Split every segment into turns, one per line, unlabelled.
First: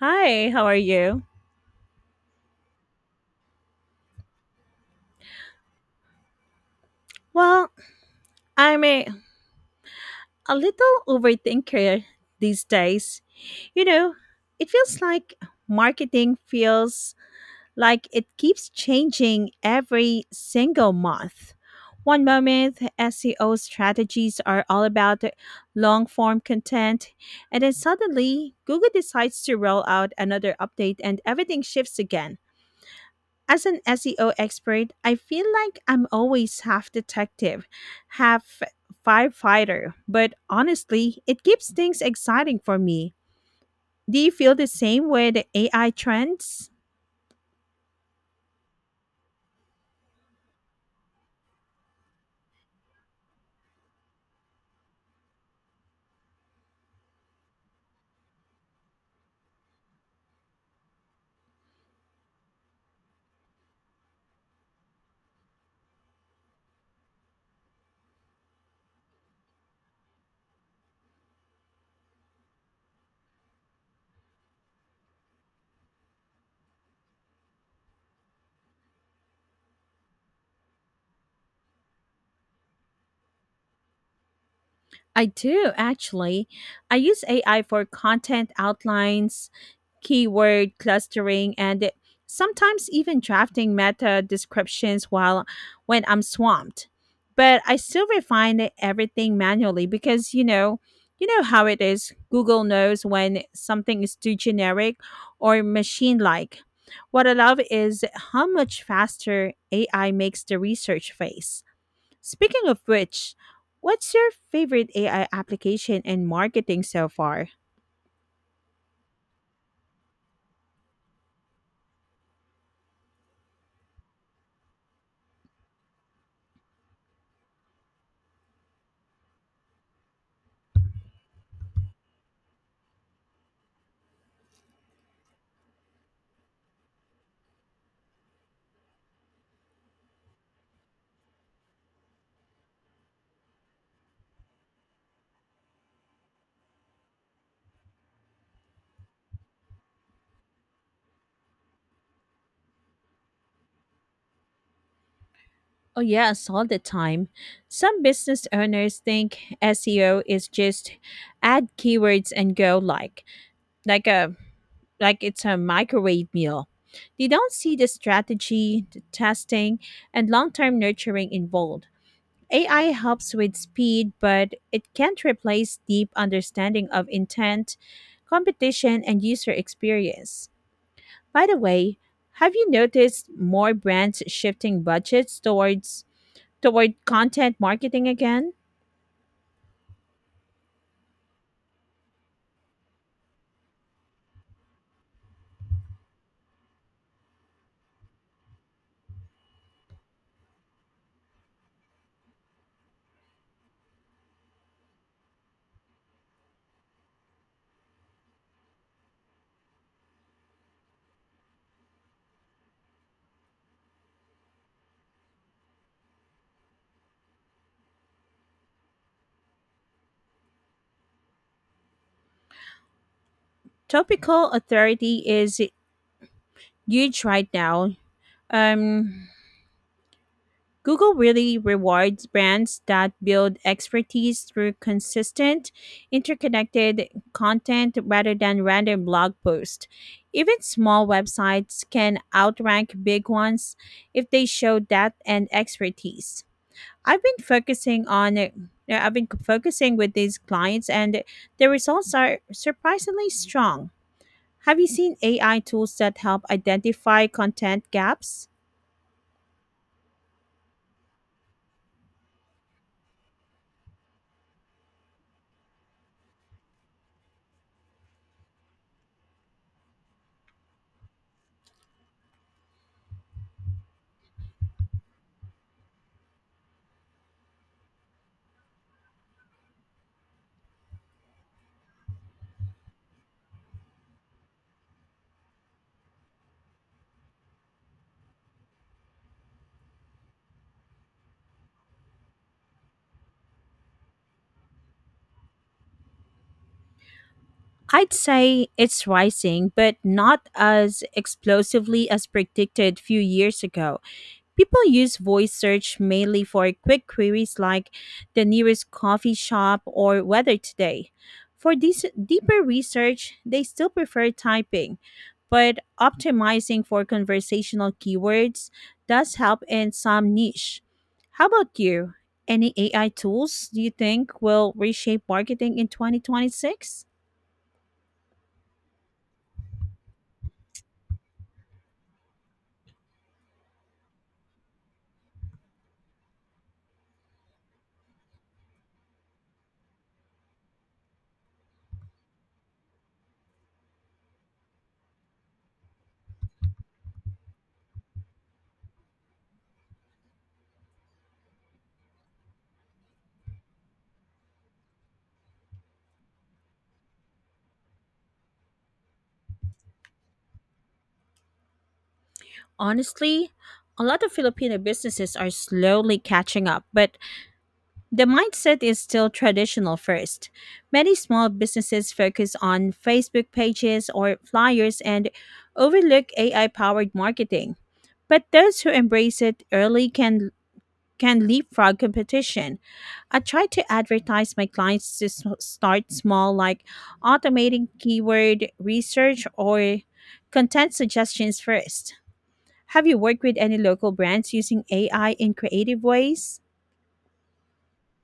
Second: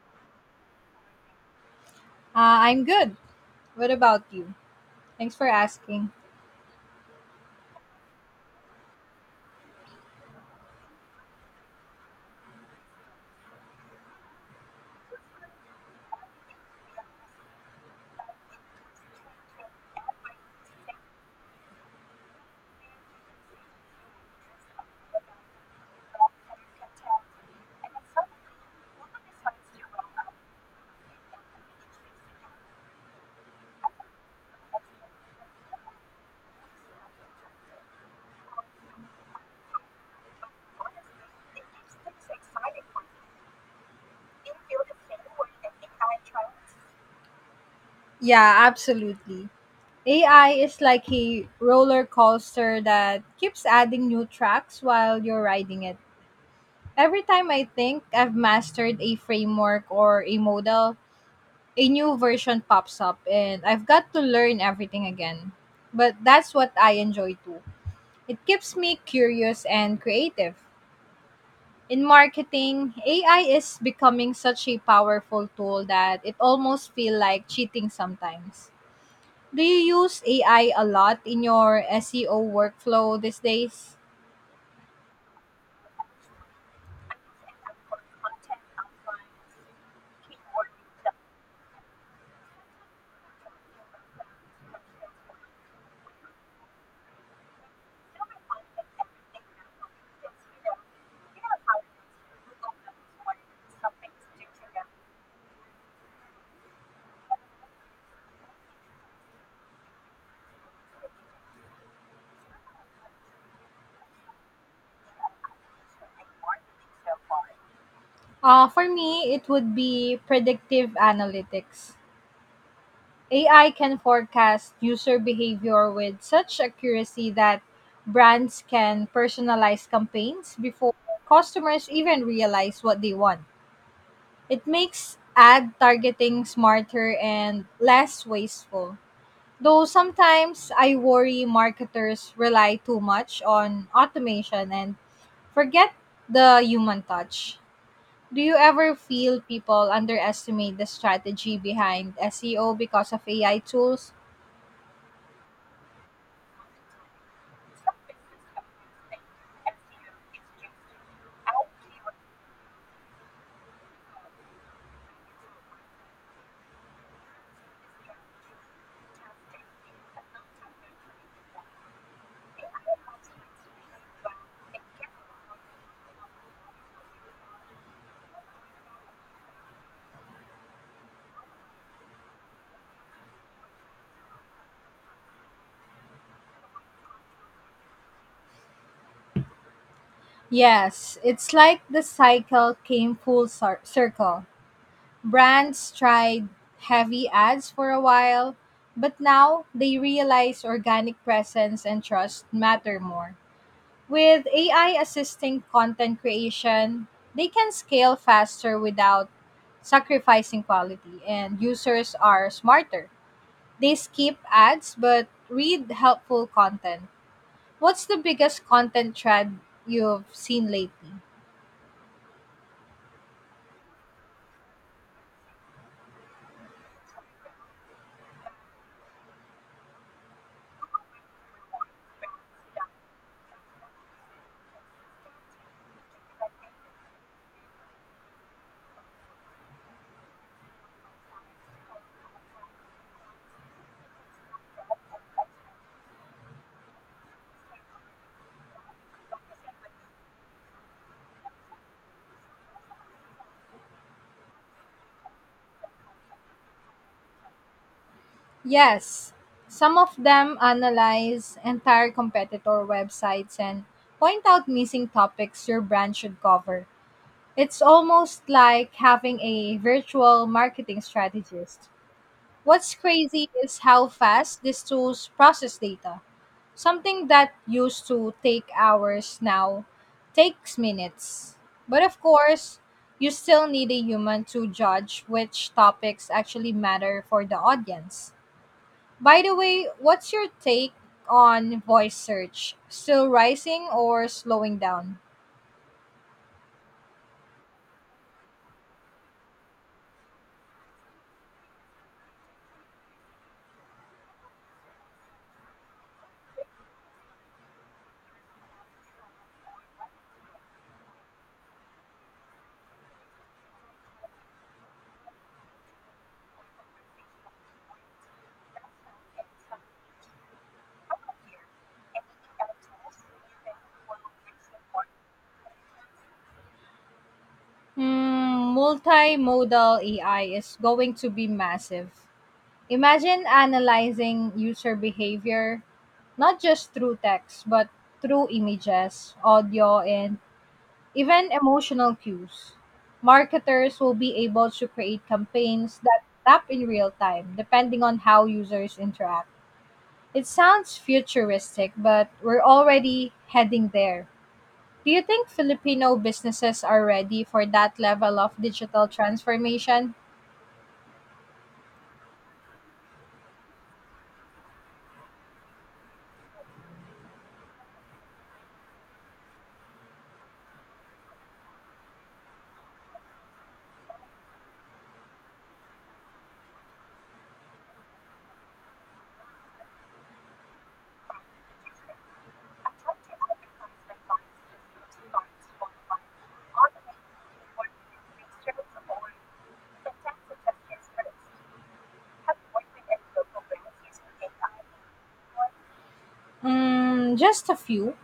Hi, how are you?
I'm good. What about you? Thanks for asking.
Well, I'm a little overthinker these days. You know, it feels like Marketing feels like it keeps changing every single month. One moment, SEO strategies are all about long form content, and then suddenly Google decides to roll out another update and everything shifts again. As an SEO expert, I feel like I'm always half detective, half firefighter, but honestly, it keeps things exciting for me. Do you feel the same with AI trends?
Yeah, absolutely. AI is like a roller coaster that keeps adding new tracks while you're riding it. Every time I think I've mastered a framework or a model, a new version pops up and I've got to learn everything again. But that's what I enjoy too. It keeps me curious and creative. In marketing, AI is becoming such a powerful tool that it almost feel like cheating sometimes. Do you use AI a lot in your SEO workflow these days?
I do, actually. I use AI for content outlines, keyword clustering, and sometimes even drafting meta descriptions while when I'm swamped. But I still refine everything manually because you know how it is. Google knows when something is too generic or machine-like. What I love is how much faster AI makes the research phase. Speaking of which, what's your favorite AI application in marketing so far?
For me, it would be predictive analytics. AI can forecast user behavior with such accuracy that brands can personalize campaigns before customers even realize what they want. It makes ad targeting smarter and less wasteful. Though sometimes I worry marketers rely too much on automation and forget the human touch. Do you ever feel people underestimate the strategy behind SEO because of AI tools?
Oh, yes, all the time. Some business owners think SEO is just add keywords and go like a like it's a microwave meal. They don't see the strategy, the testing, and long-term nurturing involved. AI helps with speed, but it can't replace deep understanding of intent, competition, and user experience. By the way, have you noticed more brands shifting budgets toward content marketing again.
Yes, it's like the cycle came full circle. Brands tried heavy ads for a while, but now they realize organic presence and trust matter more. With AI assisting content creation, they can scale faster without sacrificing quality, and users are smarter. They skip ads but read helpful content. What's the biggest content trend you've seen lately?
Topical authority is huge right now. Um, Google really rewards brands that build expertise through consistent, interconnected content rather than random blog posts. Even small websites can outrank big ones if they show depth and expertise. I've been focusing on uh, I've been focusing with these clients and the results are surprisingly strong. Have you seen AI tools that help identify content gaps?
Yes, some of them analyze entire competitor websites and point out missing topics your brand should cover. It's almost like having a virtual marketing strategist. What's crazy is how fast these tools process data. Something that used to take hours now takes minutes. But of course, you still need a human to judge which topics actually matter for the audience. By the way, what's your take on voice search? Still rising or slowing down?
I'd say it's rising, but not as explosively as predicted few years ago. People use voice search mainly for quick queries like the nearest coffee shop or weather today. For this deeper research, they still prefer typing, but optimizing for conversational keywords does help in some niche. How about you? Any AI tools do you think will reshape marketing in 2026?
Multimodal AI is going to be massive. Imagine analyzing user behavior not just through text, but through images, audio, and even emotional cues. Marketers will be able to create campaigns that tap in real time, depending on how users interact. It sounds futuristic, but we're already heading there. Do you think Filipino businesses are ready for that level of digital transformation?
Honestly, a lot of Filipino businesses are slowly catching up, but the mindset is still traditional first. Many small businesses focus on Facebook pages or flyers and overlook AI powered marketing. But those who embrace it early can leapfrog competition. I try to advertise my clients to start small, like automating keyword research or content suggestions first. Have you worked with any local brands using AI in creative ways?
Mm, just a few.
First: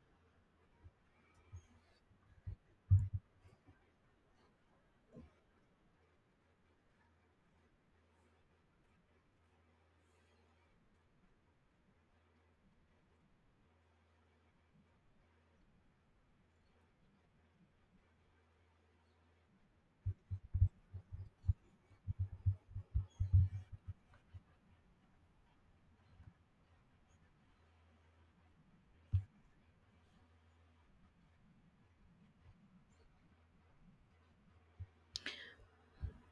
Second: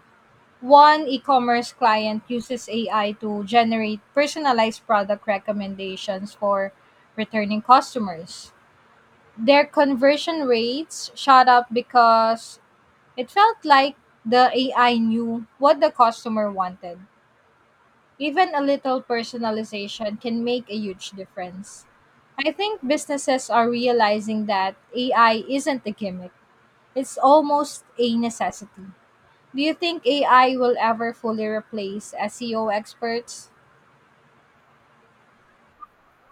One e commerce client uses AI to generate personalized product recommendations for returning customers. Their conversion rates shot up because it felt like the AI knew what the customer wanted. Even a little personalization can make a huge difference. I think businesses are realizing that AI isn't a gimmick, it's almost a necessity. Do you think AI will ever fully replace SEO experts?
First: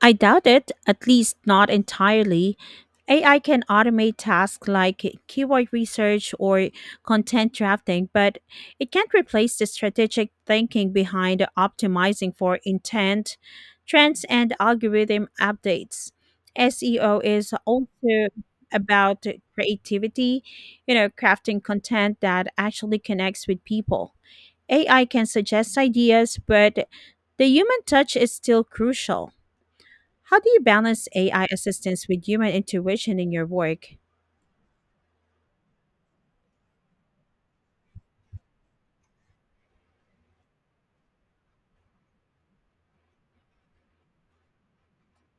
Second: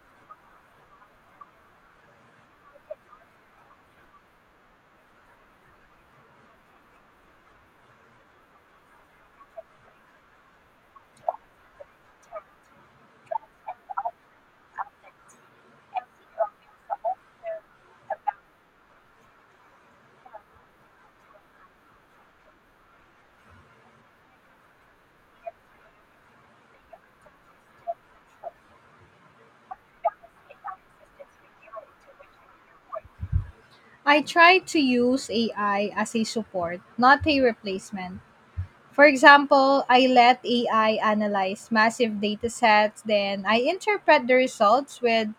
I doubt it, at least not entirely. AI can automate tasks like keyword research or content drafting, but it can't replace the strategic thinking behind optimizing for intent, trends, and algorithm updates. SEO is also about creativity, crafting content that actually connects with people. AI can suggest ideas, but the human touch is still crucial. How do you balance AI assistance with human intuition in your work?
I try to use AI as a support, not a replacement. For example, I let AI analyze massive data sets, then I interpret the results with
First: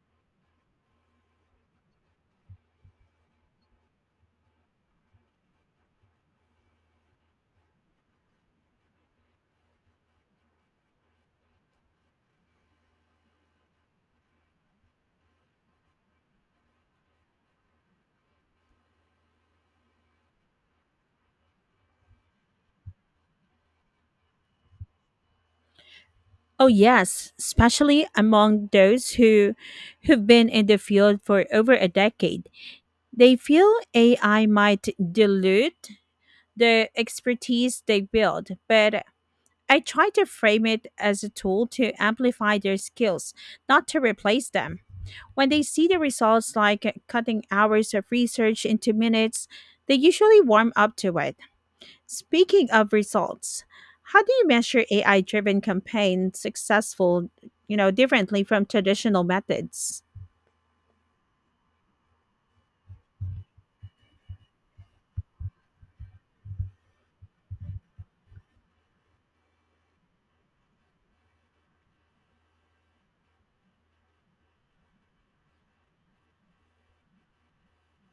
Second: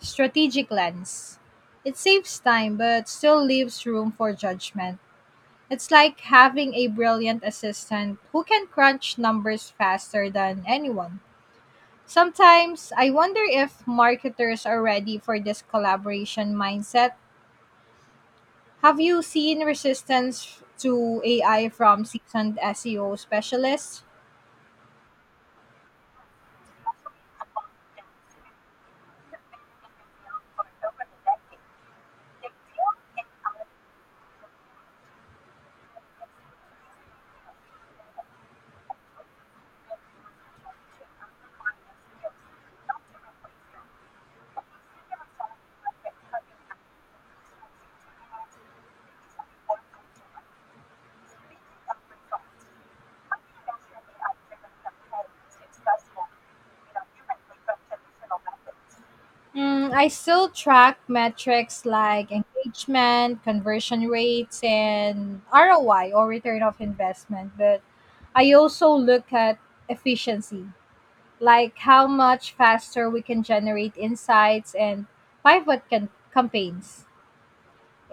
strategic lens. It saves time but still leaves room for judgment. It's like having a brilliant assistant who can crunch numbers faster than anyone. Sometimes I wonder if marketers are ready for this collaboration mindset. Have you seen resistance to AI from seasoned SEO specialists?
Oh yes, especially among those who've been in the field for over a decade. They feel AI might dilute the expertise they build, but I try to frame it as a tool to amplify their skills, not to replace them. When they see the results like cutting hours of research into minutes, they usually warm up to it. Speaking of results, how do you measure AI driven campaign successful, differently from traditional methods?
I still track metrics like engagement, conversion rates, and ROI or return of investment, but I also look at efficiency, like how much faster we can generate insights and pivot campaigns.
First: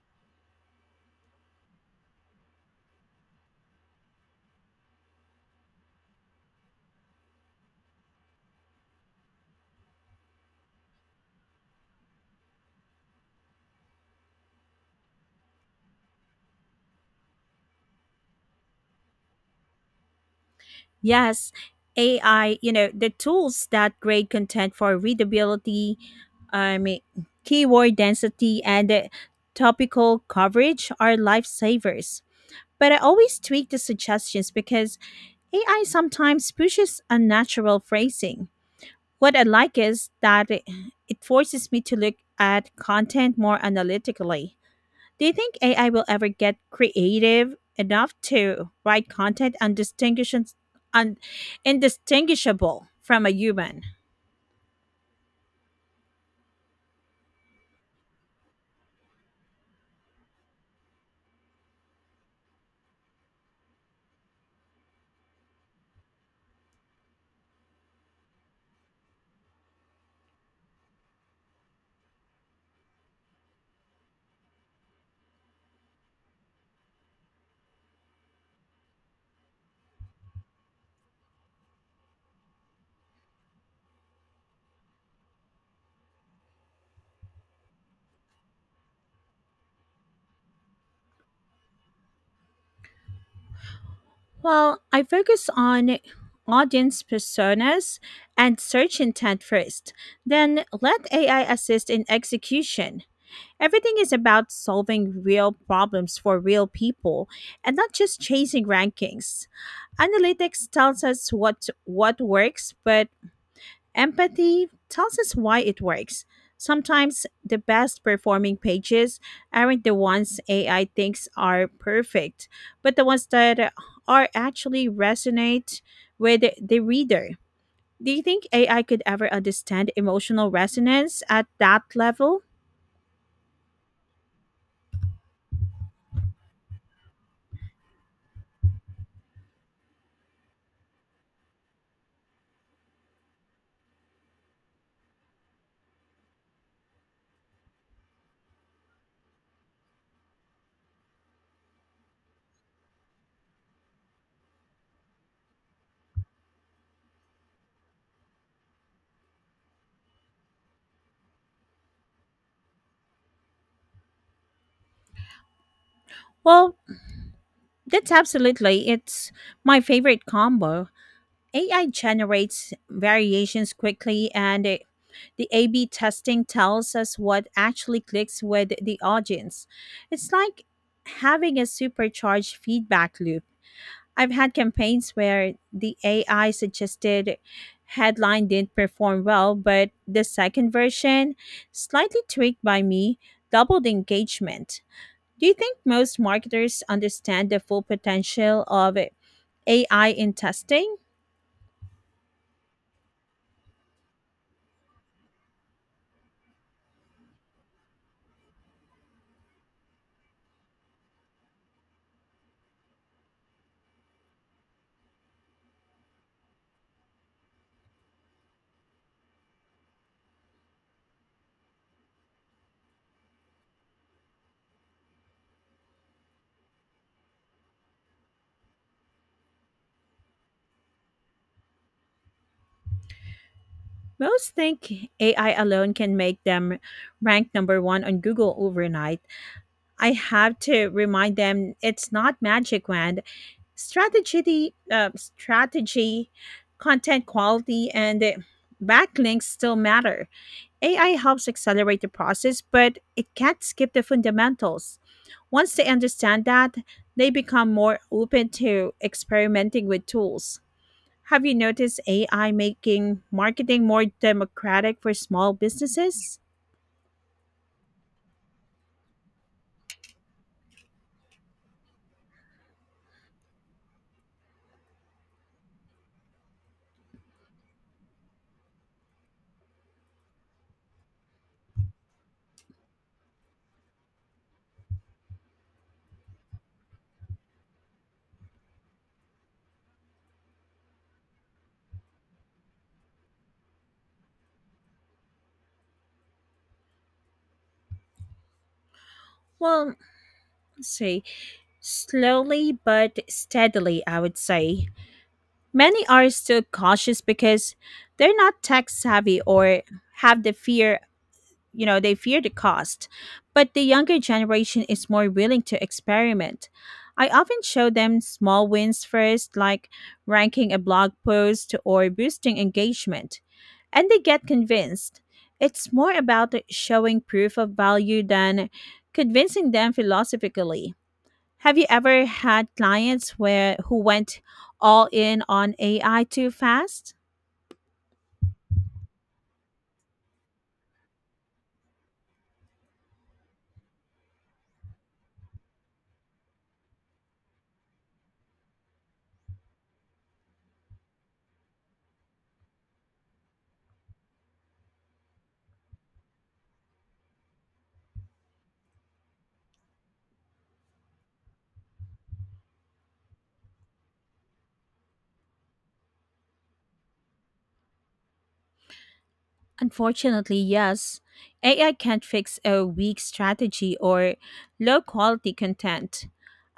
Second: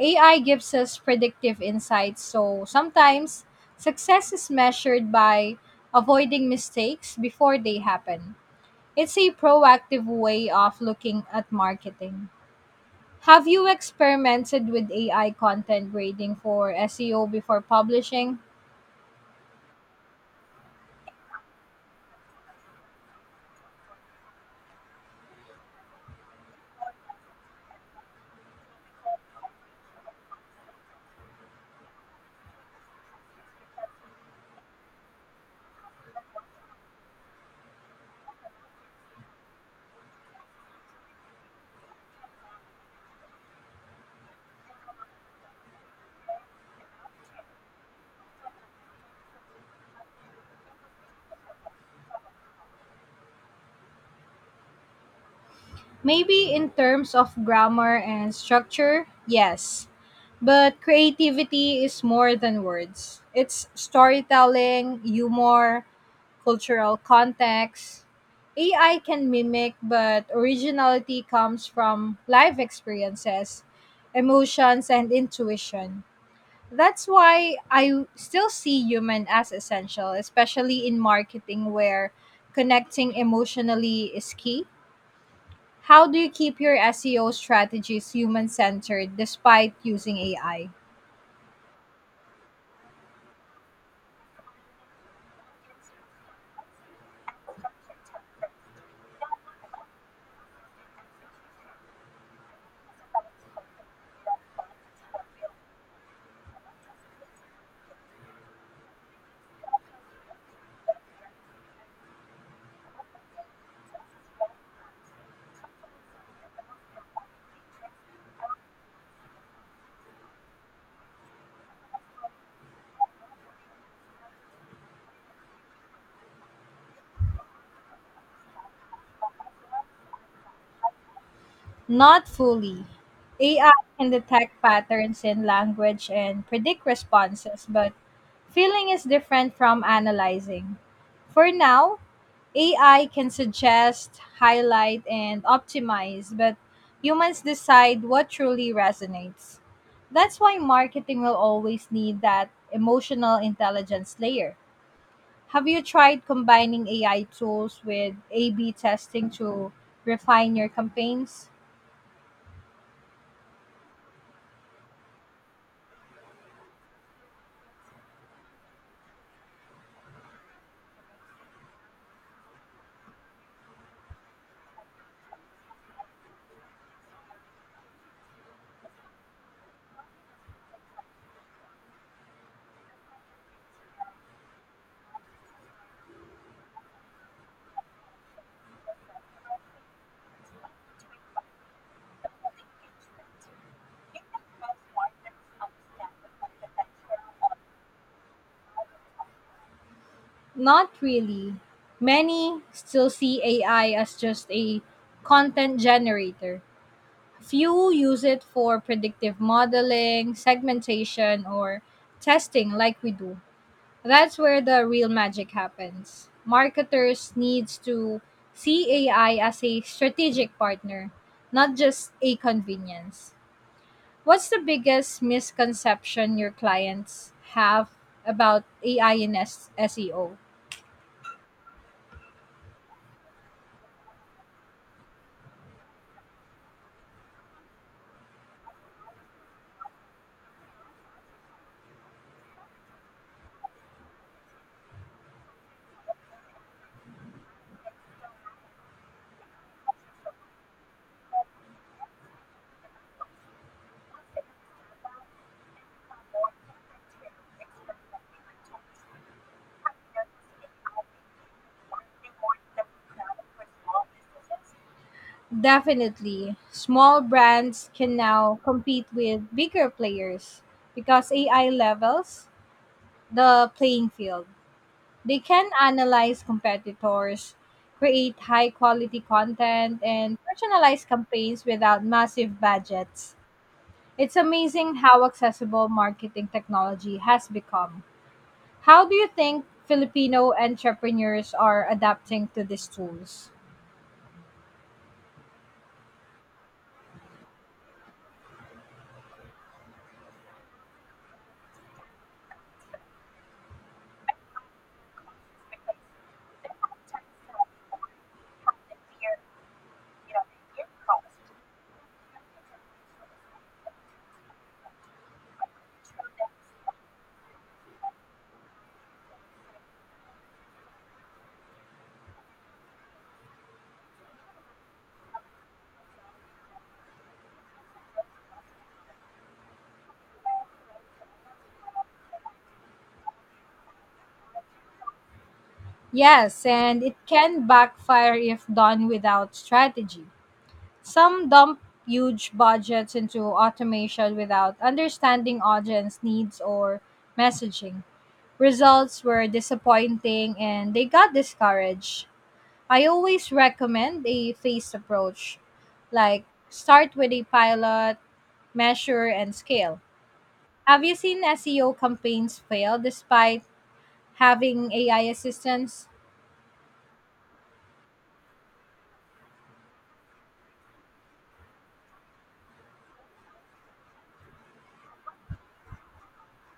AI gives us predictive insights, so sometimes success is measured by avoiding mistakes before they happen. It's a proactive way of looking at marketing. Have you experimented with AI content grading for SEO before publishing?
Yes, AI, the tools that grade content for readability, um, keyword density, and topical coverage are lifesavers. But I always tweak the suggestions because AI sometimes pushes unnatural phrasing. What I like is that it forces me to look at content more analytically. Do you think AI will ever get creative enough to write content un- indistinguishable from a human?
Maybe in terms of grammar and structure, yes. But creativity is more than words. It's storytelling, humor, cultural context. AI can mimic, but originality comes from life experiences, emotions, and intuition. That's why I still see human as essential, especially in marketing where connecting emotionally is key. How do you keep your SEO strategies human centered despite using AI?
Well, I focus on audience personas and search intent first, then let AI assist in execution. Everything is about solving real problems for real people and not just chasing rankings. Analytics tells us what works, but empathy tells us why it works. Sometimes the best performing pages aren't the ones AI thinks are perfect, but the ones that are actually resonate with the reader. Do you think AI could ever understand emotional resonance at that
Not
level?
fully. AI can detect patterns in language and predict responses, but feeling is different from analyzing. For now, AI can suggest, highlight, and optimize, but humans decide what truly resonates. That's why marketing will always need that emotional intelligence layer. Have you tried combining AI tools with A B testing to refine your campaigns?
Well, that's absolutely. It's my favorite combo. AI generates variations quickly and the A B testing tells us what actually clicks with the audience. It's like having a supercharged feedback loop. I've had campaigns where the AI suggested headline didn't perform well, but the second version, slightly tweaked by me, doubled engagement. Do you think most marketers understand the full potential of AI in
Not
testing?
really. Many still see AI as just a content generator. Few use it for predictive modeling, segmentation, or testing like we do. That's where the real magic happens. Marketers needs to see AI as a strategic partner, not just a convenience. What's the biggest misconception your clients have about AI in SEO?
Most think AI alone can make them rank number one on Google overnight. I have to remind them it's not magic wand. Strategy, content quality, and backlinks still matter. AI helps accelerate the process, but it can't skip the fundamentals. Once they understand that, they become more open to experimenting with tools. Have you noticed AI making marketing more democratic for small businesses?
Definitely. Small brands can now compete with bigger players because AI levels the playing field. They can analyze competitors, create high quality content, and personalize campaigns without massive budgets. It's amazing how accessible marketing technology has become. How do you think Filipino entrepreneurs are adapting to these tools?
Well, let's see. Slowly but steadily, I would say. Many are still cautious because they're not tech savvy or have the fear, they fear the cost. But the younger generation is more willing to experiment. I often show them small wins first, like ranking a blog post or boosting engagement, and they get convinced. It's more about showing proof of value than convincing them philosophically. Have you ever had clients where who went all in on AI too
Yes, and
fast?
it can backfire if done without strategy. Some dump huge budgets into automation without understanding audience needs or messaging. Results were disappointing and they got discouraged. I always recommend a phased approach, like start with a pilot, measure, and scale. Have you seen SEO campaigns fail despite having AI assistance
Unfortunately, yes. AI can't fix a weak strategy or low quality content.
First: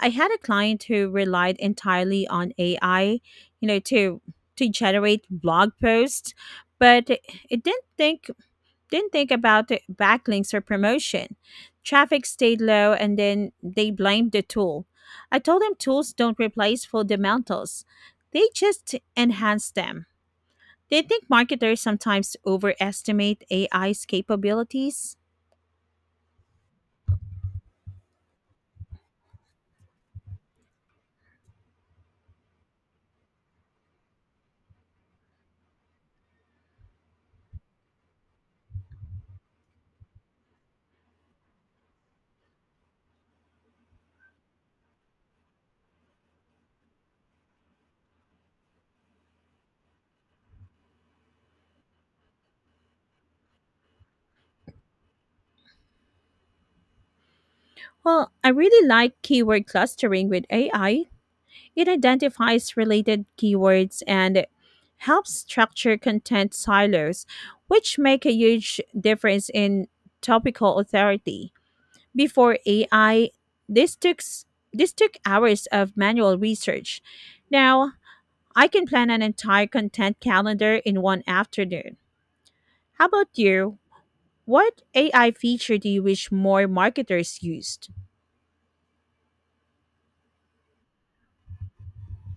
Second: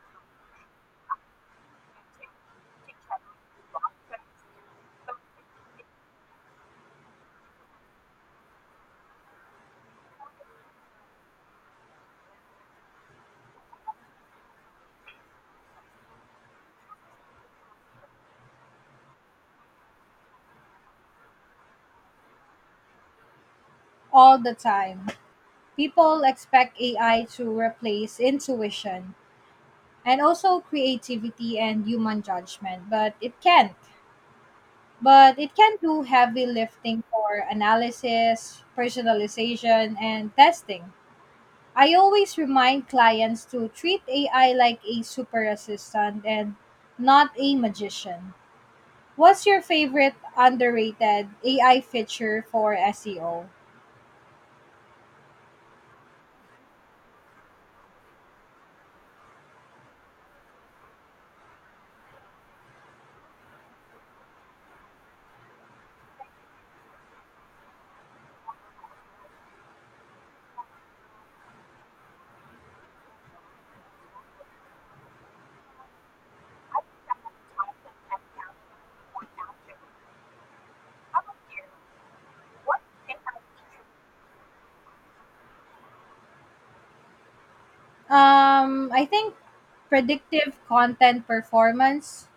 I had a client who relied entirely on AI, you know, to to generate blog posts, but it didn't think about the backlinks or promotion. Traffic stayed low and then they blamed the tool. I told them tools don't replace fundamentals, they just enhance them. Do you think marketers sometimes overestimate AI's
all the time?
capabilities?
People expect AI to replace intuition and also creativity and human judgment, but it can. But it can do heavy lifting for analysis, personalization, and testing. I always remind clients to treat AI like a super assistant and not a magician. What's your favorite underrated AI feature for SEO?
Well, I really like keyword clustering with AI. It identifies related keywords and helps structure content silos, which make a huge difference in topical authority. Before AI, this took s- this took hours of manual research. Now, I can plan an entire content calendar in one afternoon. How about you? What AI feature do you wish more marketers used?
I think predictive content performance.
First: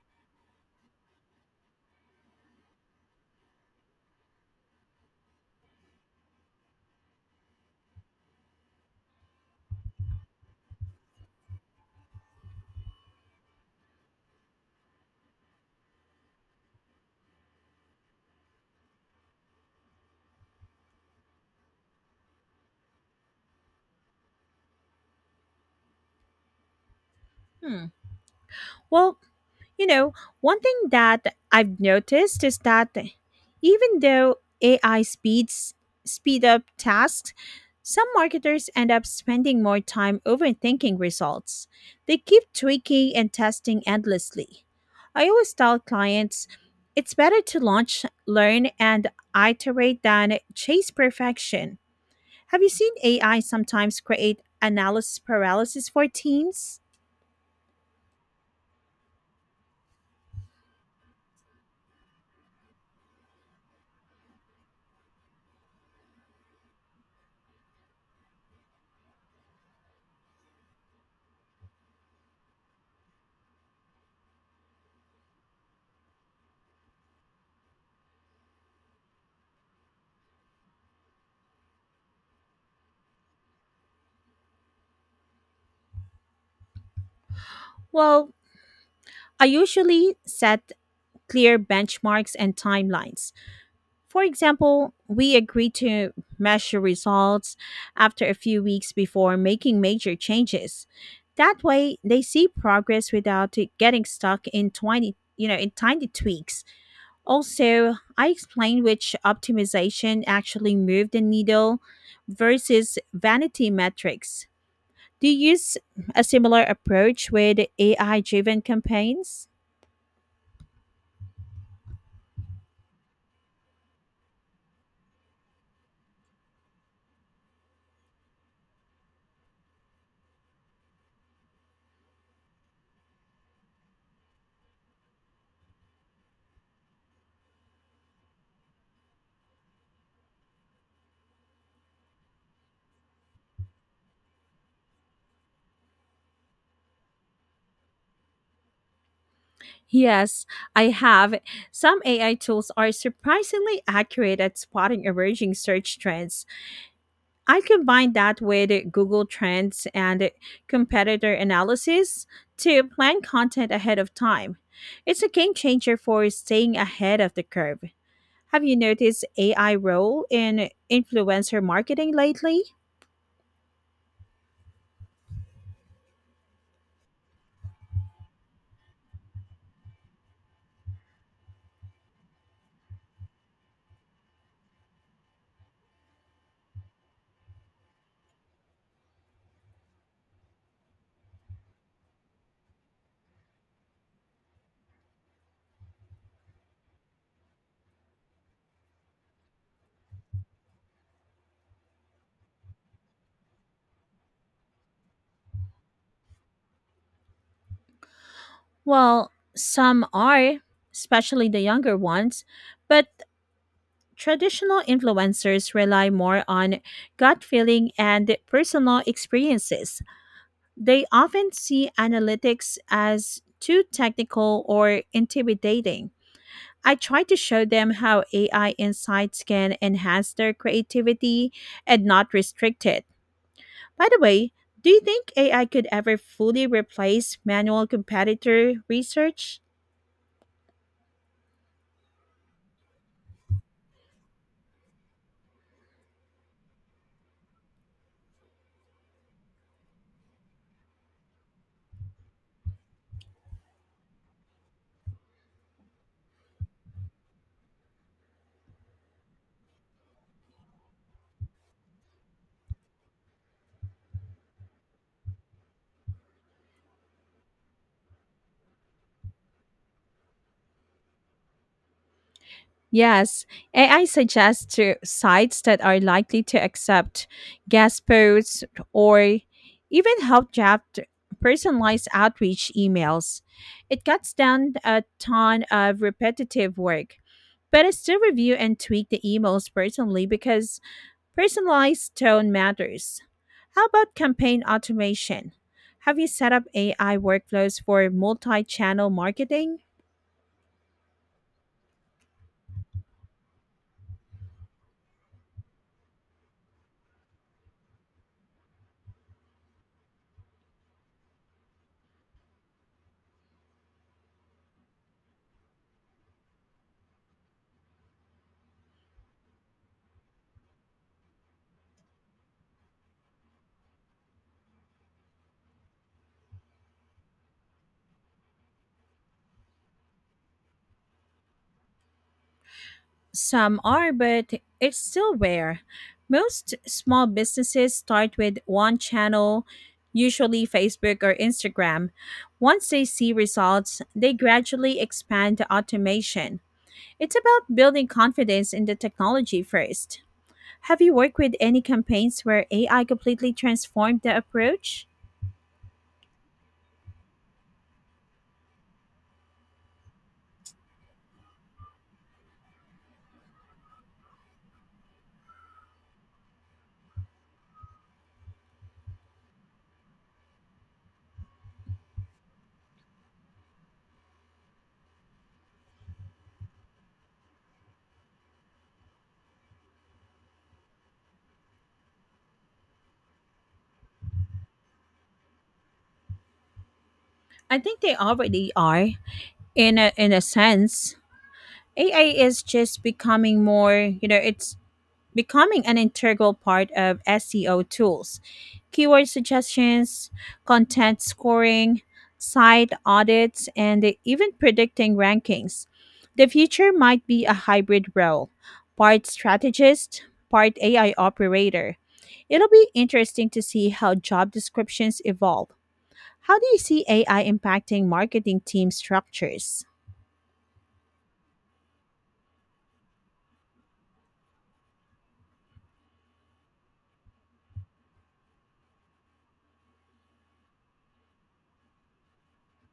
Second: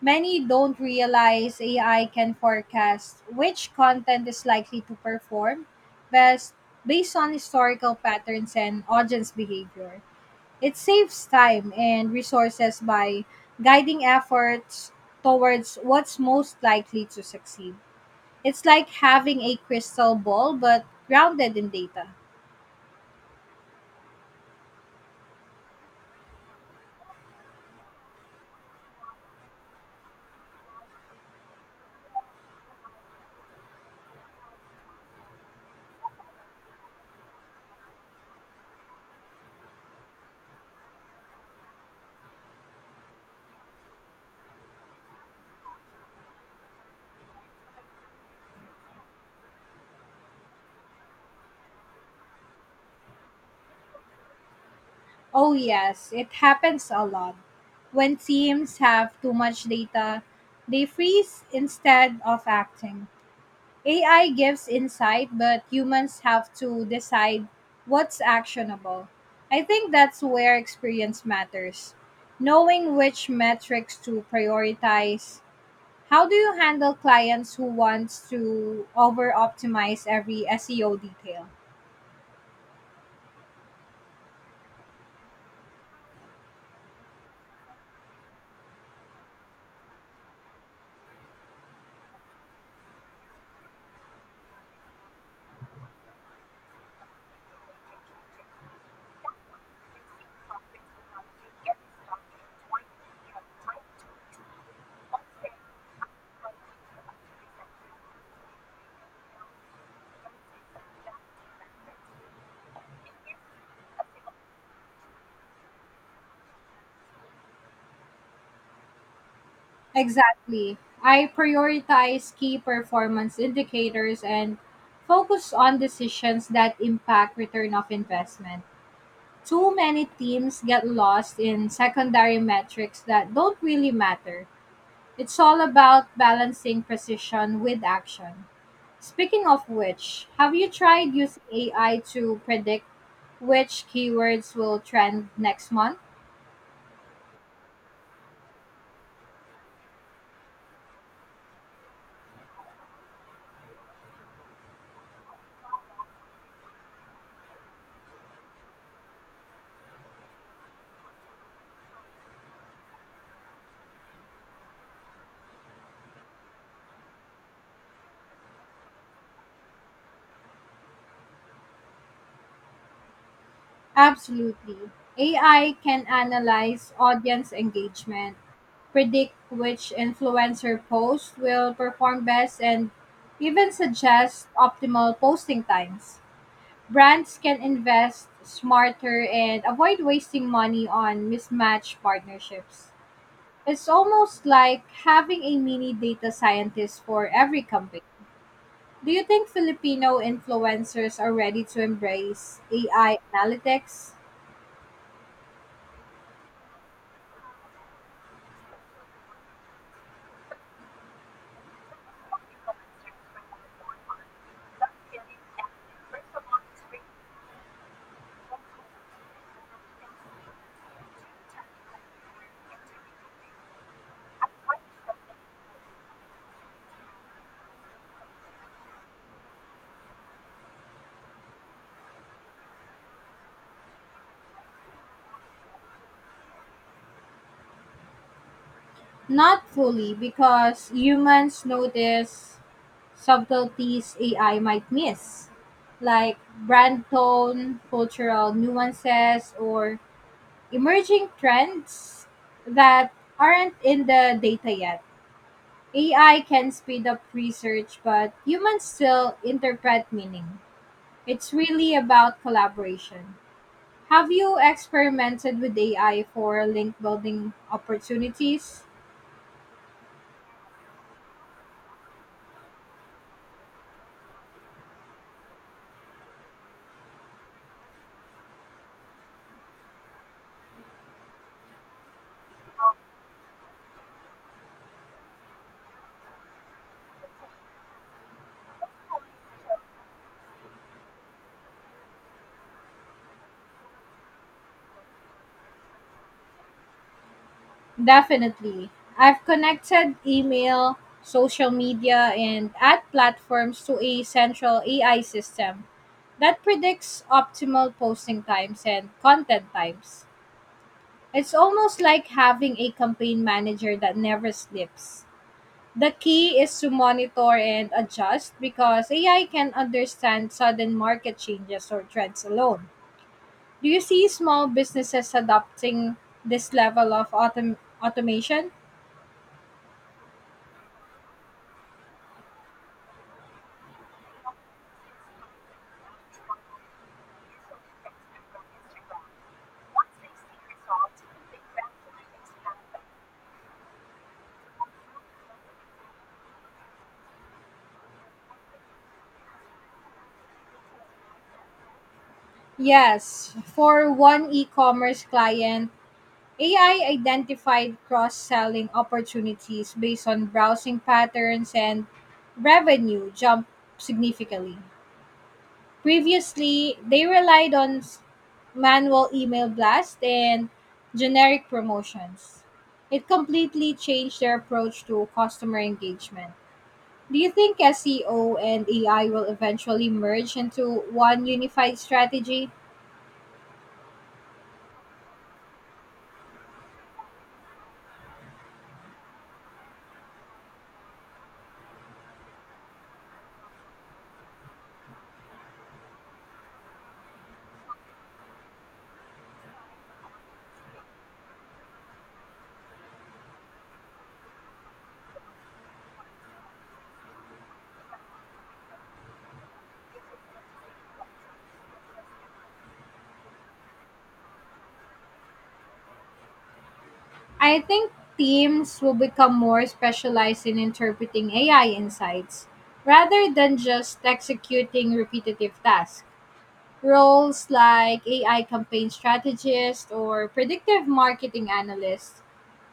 Many don't realize AI can forecast which content is likely to perform best based on historical patterns and audience behavior. It saves time and resources by guiding efforts towards what's most likely to succeed. It's like having a crystal ball but grounded in data.
Hmm. Well, You know, one thing that I've noticed is that even though AI speed up tasks, some marketers end up spending more time overthinking results. They keep tweaking and testing endlessly. I always tell clients it's better to launch, learn, and iterate than chase perfection. Have you seen AI sometimes create analysis
Oh,
paralysis for
yes, it
teams?
happens a lot. When teams have too much data, they freeze instead of acting. AI gives insight, but humans have to decide what's actionable. I think that's where experience matters. Knowing which metrics to prioritize. How do you handle clients who want to over optimize every SEO detail?
Well, I usually set clear benchmarks and timelines. For example, we agreed to measure results after a few weeks before making major changes. That way, they see progress without it getting stuck in 20, in tiny tweaks. Also, I explained which optimization actually moved the needle versus vanity metrics. Do you use a similar approach with AI driven campaigns?
Exactly. I prioritize key performance indicators and focus on decisions that impact return of investment. Too many teams get lost in secondary metrics that don't really matter. It's all about balancing precision with action. Speaking of which, have you tried using AI to predict which keywords will trend next month?
Yes, I have. Some AI tools are surprisingly accurate at spotting emerging search trends. I combine that with Google Trends and competitor analysis to plan content ahead of time. It's a game changer for staying ahead of the curve. Have you noticed AI role in influencer marketing lately?
Absolutely. AI can analyze audience engagement, predict which influencer post will perform best, and even suggest optimal posting times. Brands can invest smarter and avoid wasting money on mismatched partnerships. It's almost like having a mini data scientist for every company. Do you think Filipino influencers are ready to embrace AI analytics?
Well, some are, especially the younger ones, but traditional influencers rely more on gut feeling and personal experiences. They often see analytics as too technical or intimidating. I try to show them how AI insights can enhance their creativity and not restrict it. By the way, do you think AI could ever fully replace manual competitor research?
Not fully, because humans notice subtleties AI might miss, like brand tone, cultural nuances, or emerging trends that aren't in the data yet. AI can speed up research, but humans still interpret meaning. It's really about collaboration. Have you experimented with AI for link building opportunities?
Yes, AI suggests to sites that are likely to accept guest posts or even help draft personalized outreach emails. It cuts down a ton of repetitive work, but I still review and tweak the emails personally because personalized tone matters. How about campaign automation? Have you set up AI workflows for multi
Definitely.
channel
I've
marketing?
connected email, social media, and ad platforms to a central AI system that predicts optimal posting times and content types. It's almost like having a campaign manager that never sleeps. The key is to monitor and adjust because AI can understand sudden market changes or trends alone. Do you see small businesses adopting this level of automation?
Some are, but it's still rare. Most small businesses start with one channel, usually Facebook or Instagram. Once they see results, they gradually expand to automation. It's about building confidence in the technology first. Have you worked with any campaigns where AI completely
Yes, for
transformed the
one e
approach?
commerce client, AI identified cross selling opportunities based on browsing patterns and revenue jumped significantly. Previously, they relied on manual email blast and generic promotions. It completely changed their approach to customer engagement. Do you think SEO and AI will eventually merge into one unified strategy?
I think they already are in a sense. AI is just becoming more, it's becoming an integral part of SEO tools. Keyword suggestions, content scoring, site audits, and even predicting rankings. The future might be a hybrid role, part strategist, part AI operator. It'll be interesting to see how job descriptions evolve. How do you see AI
I
impacting
think
marketing team
teams will become
structures?
more specialized in interpreting AI insights rather than just executing repetitive tasks. Roles like AI campaign strategist or predictive marketing analyst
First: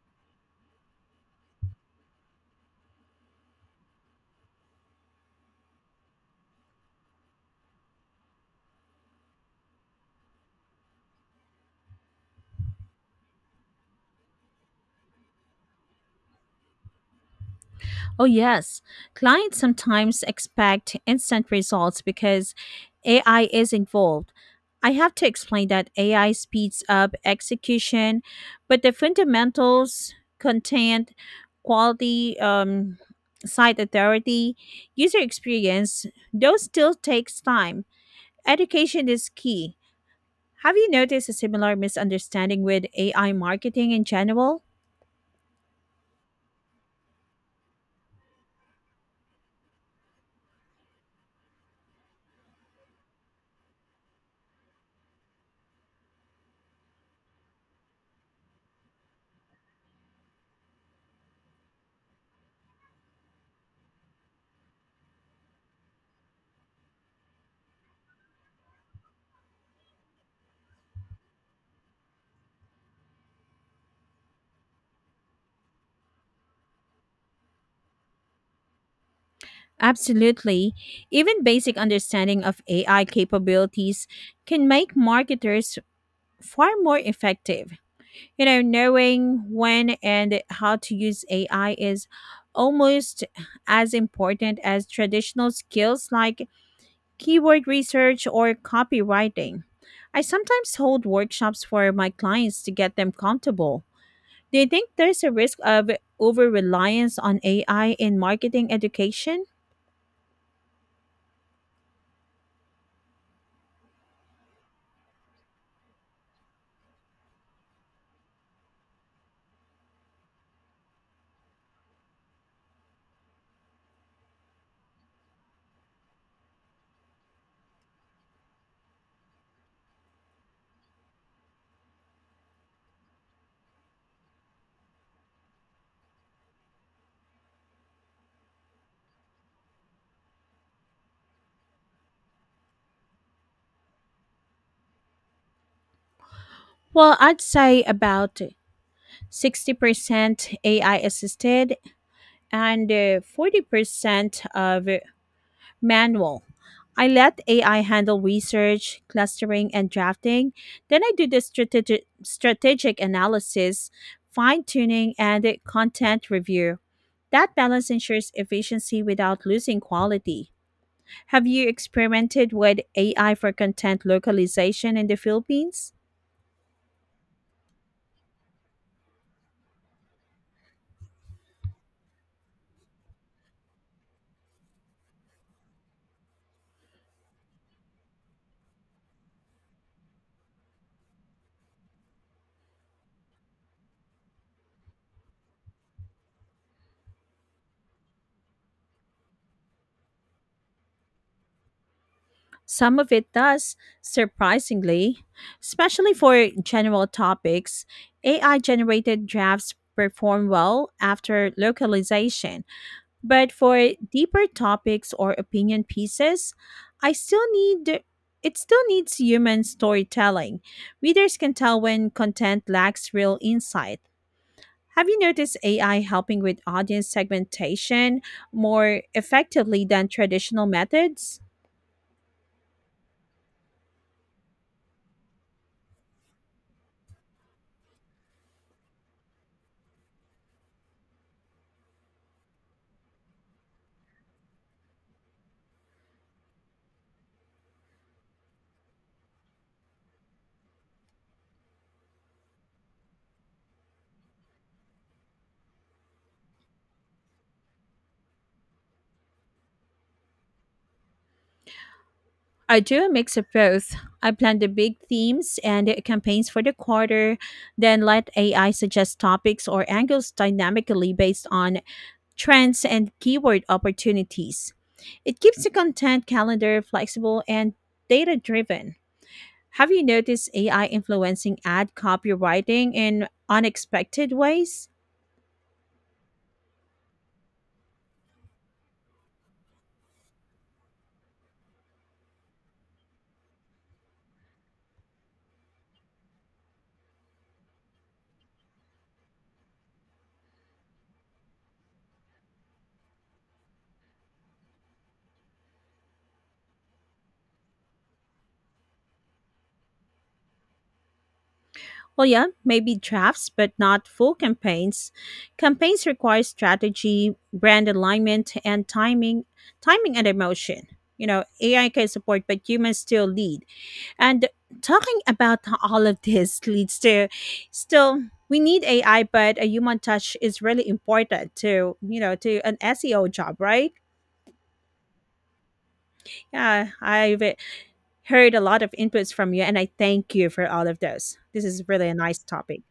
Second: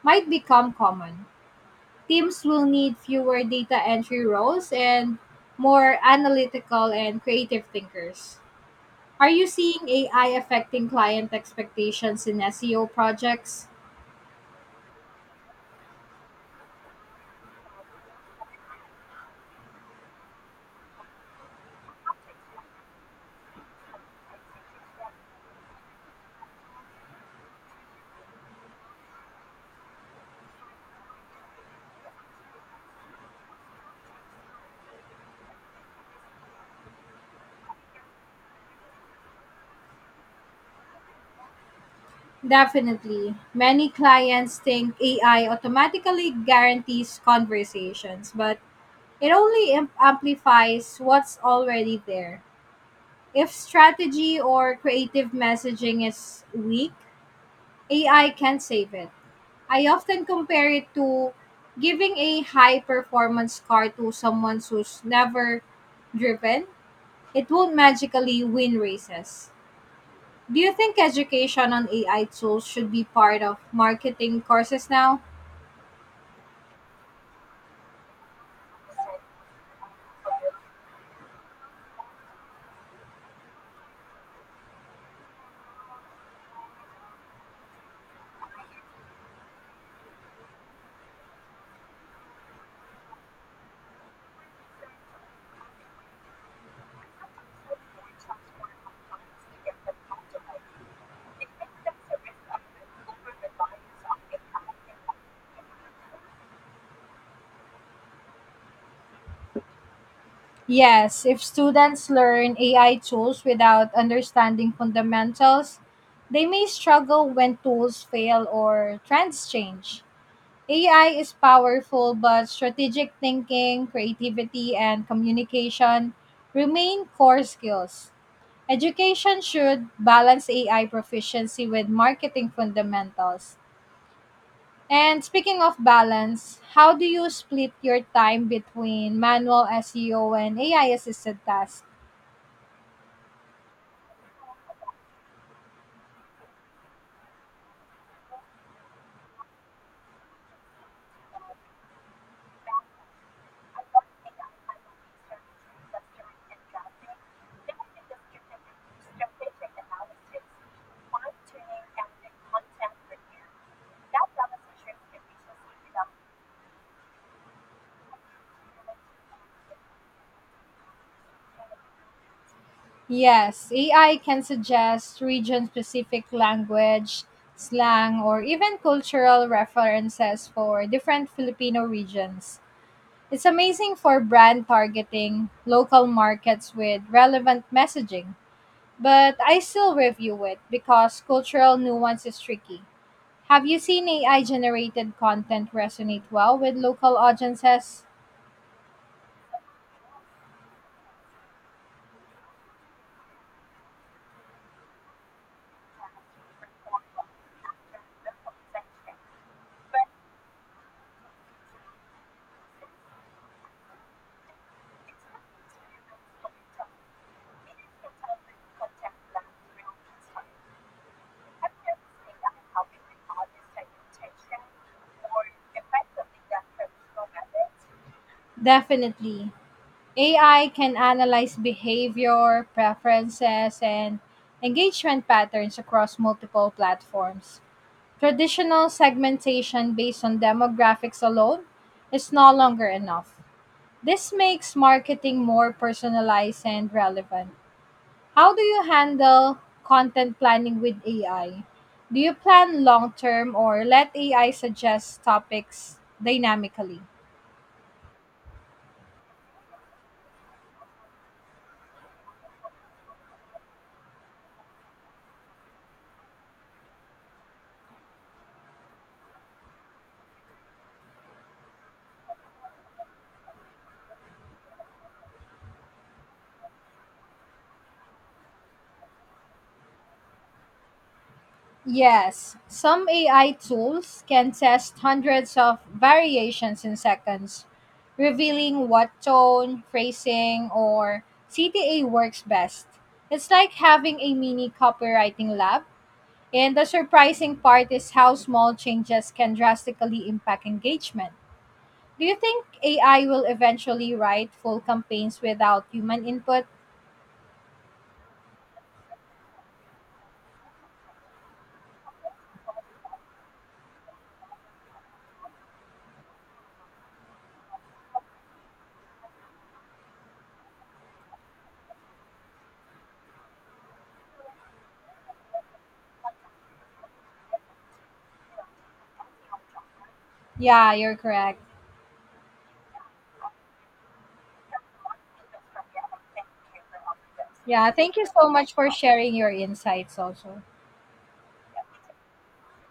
might become common. Teams will need fewer data entry roles and more analytical and creative thinkers. Are you seeing AI affecting client expectations in SEO projects?
Oh, yes. Clients sometimes expect instant results because AI is involved. I have to explain that AI speeds up execution, but the fundamentals, content, quality, site authority, user experience, those still takes time. Education is key. Have you noticed a similar misunderstanding with AI
Definitely. Many
marketing in
clients
general?
think AI automatically guarantees conversations, but it only amplifies what's already there. If strategy or creative messaging is weak, AI can save it. I often compare it to giving a high performance car to someone who's never driven. It won't magically win races. Do you think education on AI tools should be part of marketing courses now?
Absolutely. Even basic understanding of AI capabilities can make marketers far more effective. Knowing when and how to use AI is almost as important as traditional skills like keyword research, or copywriting. I sometimes hold workshops for my clients to get them comfortable. Do you think there's a risk of over reliance on AI in marketing education?
Yes, if students learn AI tools without understanding fundamentals, they may struggle when tools fail or trends change. AI is powerful, but strategic thinking, creativity, and communication remain core skills. Education should balance AI proficiency with marketing fundamentals. And speaking of balance, how do you split your time between manual SEO and AI assisted tasks?
Well, I'd say about 60% AI assisted and 40% of manual. I let AI handle research, clustering, and drafting. Then I do the strategic analysis, fine tuning, and the content review. That balance ensures efficiency without losing quality. Have you experimented with AI for
Yes,
content
AI can
localization in the
suggest region
Philippines?
specific language, slang, or even cultural references for different Filipino regions. It's amazing for brand targeting local markets with relevant messaging, but I still review it because cultural nuance is tricky. Have you seen AI generated content resonate well with local audiences?
Some of it does, surprisingly, especially for general topics. AI generated drafts perform well after localization. But for deeper topics or opinion pieces, I still need it still needs human storytelling. Readers can tell when content lacks real insight. Have you noticed AI helping with audience segmentation more
Definitely.
effectively than traditional
AI can
methods?
analyze behavior, preferences, and engagement patterns across multiple platforms. Traditional segmentation based on demographics alone is no longer enough. This makes marketing more personalized and relevant. How do you handle content planning with AI? Do you plan long term or let AI suggest topics dynamically?
I do a mix of both. I plan the big themes and the campaigns for the quarter, then let AI suggest topics or angles dynamically based on trends and keyword opportunities. It keeps the content calendar flexible and data driven. Have you noticed AI influencing ad
Yes,
copywriting
some
in
AI tools
unexpected
can
ways?
test hundreds of variations in seconds, revealing what tone, phrasing, or CTA works best. It's like having a mini copywriting lab, and the surprising part is how small changes can drastically impact engagement. Do you think AI will eventually write full campaigns without human input?
Well, yeah, maybe drafts, but not full campaigns. Campaigns require strategy, brand alignment, and timing and emotion. AI can support, but humans still lead. And talking about all of this leads to still we need AI, but a human touch is really
Yeah, you're
important
correct.
to you know to an SEO job, right? Yeah, I've
Yeah, thank you so
heard a
much
lot
for
of inputs
sharing your
from you, and I
insights
thank you
also.
for all of those. This is really a nice topic.